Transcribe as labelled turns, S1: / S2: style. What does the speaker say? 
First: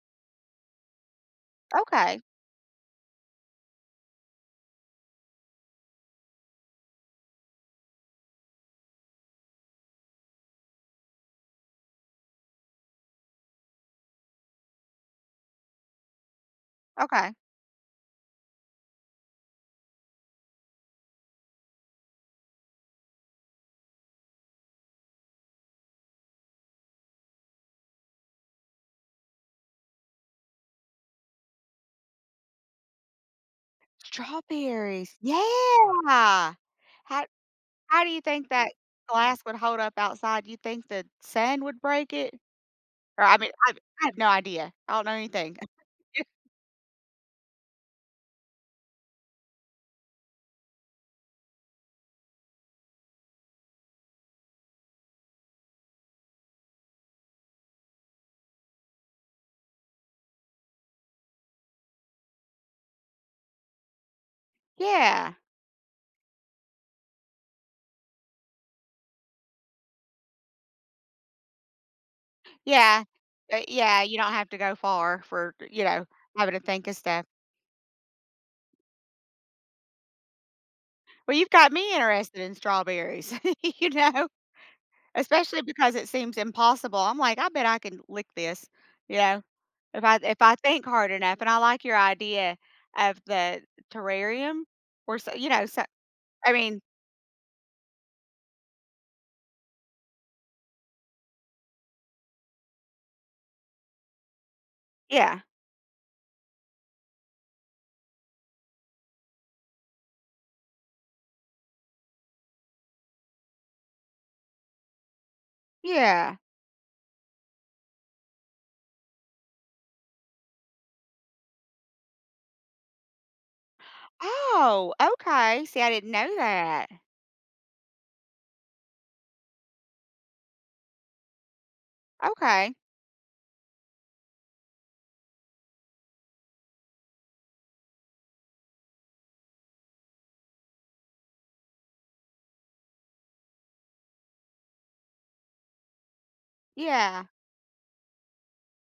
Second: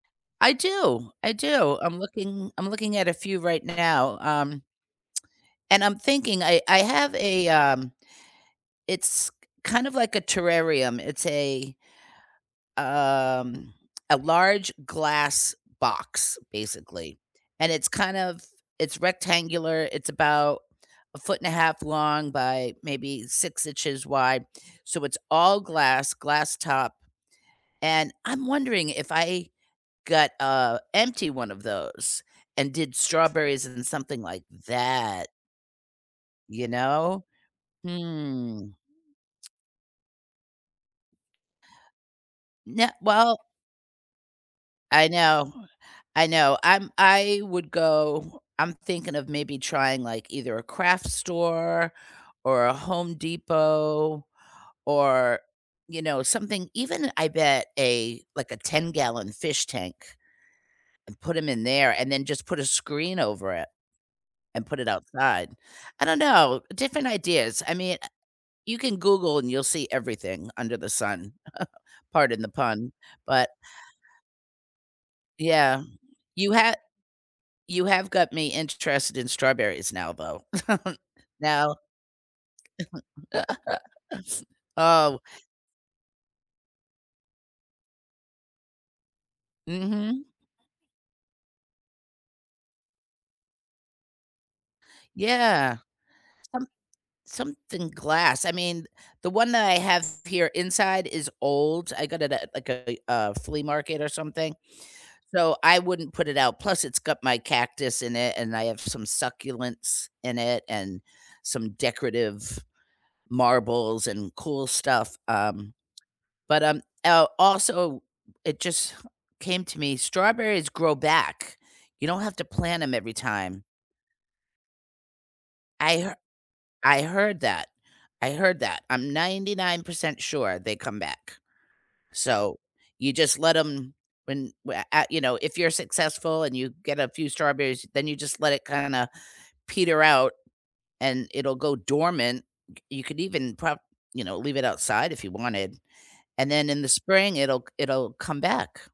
S1: I do, I do, I'm
S2: Okay.
S1: looking I'm looking at a few right now, um and I'm thinking I I have a, um it's k kind of like a terrarium, it's a um, a large glass box, basically,
S2: Okay.
S1: and it's kind of it's rectangular, it's about 1.5 ft long by maybe 6 inches wide, so, it's all glass, glass top, and I'm wondering if I got, uh, empty one of those and did strawberries in something like
S2: Strawberries,
S1: that.
S2: yeah.
S1: You know?
S2: How how do you think
S1: Hmm.
S2: that glass would hold up outside, do you think the sand would break it?
S1: Nuh
S2: Or, I
S1: Well
S2: mean, I I have no idea, I don't
S1: I
S2: know
S1: know.
S2: anything.
S1: I know, I'm I would go I'm thinking of maybe trying, like, either a craft store or a Home Depot or, you know, something even I bet a like, a ten-gallon fish tank, and put 'em in there and then just put a screen over it, and put it
S2: Yeah.
S1: outside, I don't know, different ideas, I mean, eh you can Google and you'll see everything under the sun, pardon the pun,
S2: Yeah,
S1: but
S2: uh, yeah, you don't have to go far for, you
S1: Yeah.
S2: know,
S1: You
S2: having to
S1: ha
S2: think of stuff.
S1: You have got me interested in strawberries now though,
S2: Well, you've got
S1: now
S2: me interested in strawberries, you know?
S1: oh
S2: Especially because it seems impossible, I'm like, "I bet I can lick this," you know? If I'd
S1: Mhm.
S2: if I think hard enough, and I like your idea of the terrarium or so you know,
S1: Yeah.
S2: s I
S1: Some
S2: mean
S1: something glass, I mean, the one that I have here inside is old, I got it at, like, a a flea market or something,
S2: Yeah.
S1: so, I wouldn't put it out, plus it's got my cactus in it, and I have some succulents in it and some decorative marbles and cool stuff, um.
S2: Yeah.
S1: But um, el also, it just came to me, strawberries grow back, you don't have to plant 'em every time.
S2: Oh, okay, see, I
S1: I
S2: didn't
S1: her
S2: know that.
S1: I heard that, I heard that. I'm 99% sure they come back, so,
S2: Okay.
S1: you just let 'em when wha at you know, if you're successful and you get a few strawberries, then you just let it kinda peter out and it'll go dormant, c you could even prob you know, leave it outside if you wanted, and then in the
S2: Yeah.
S1: spring, it'll c it'll come back.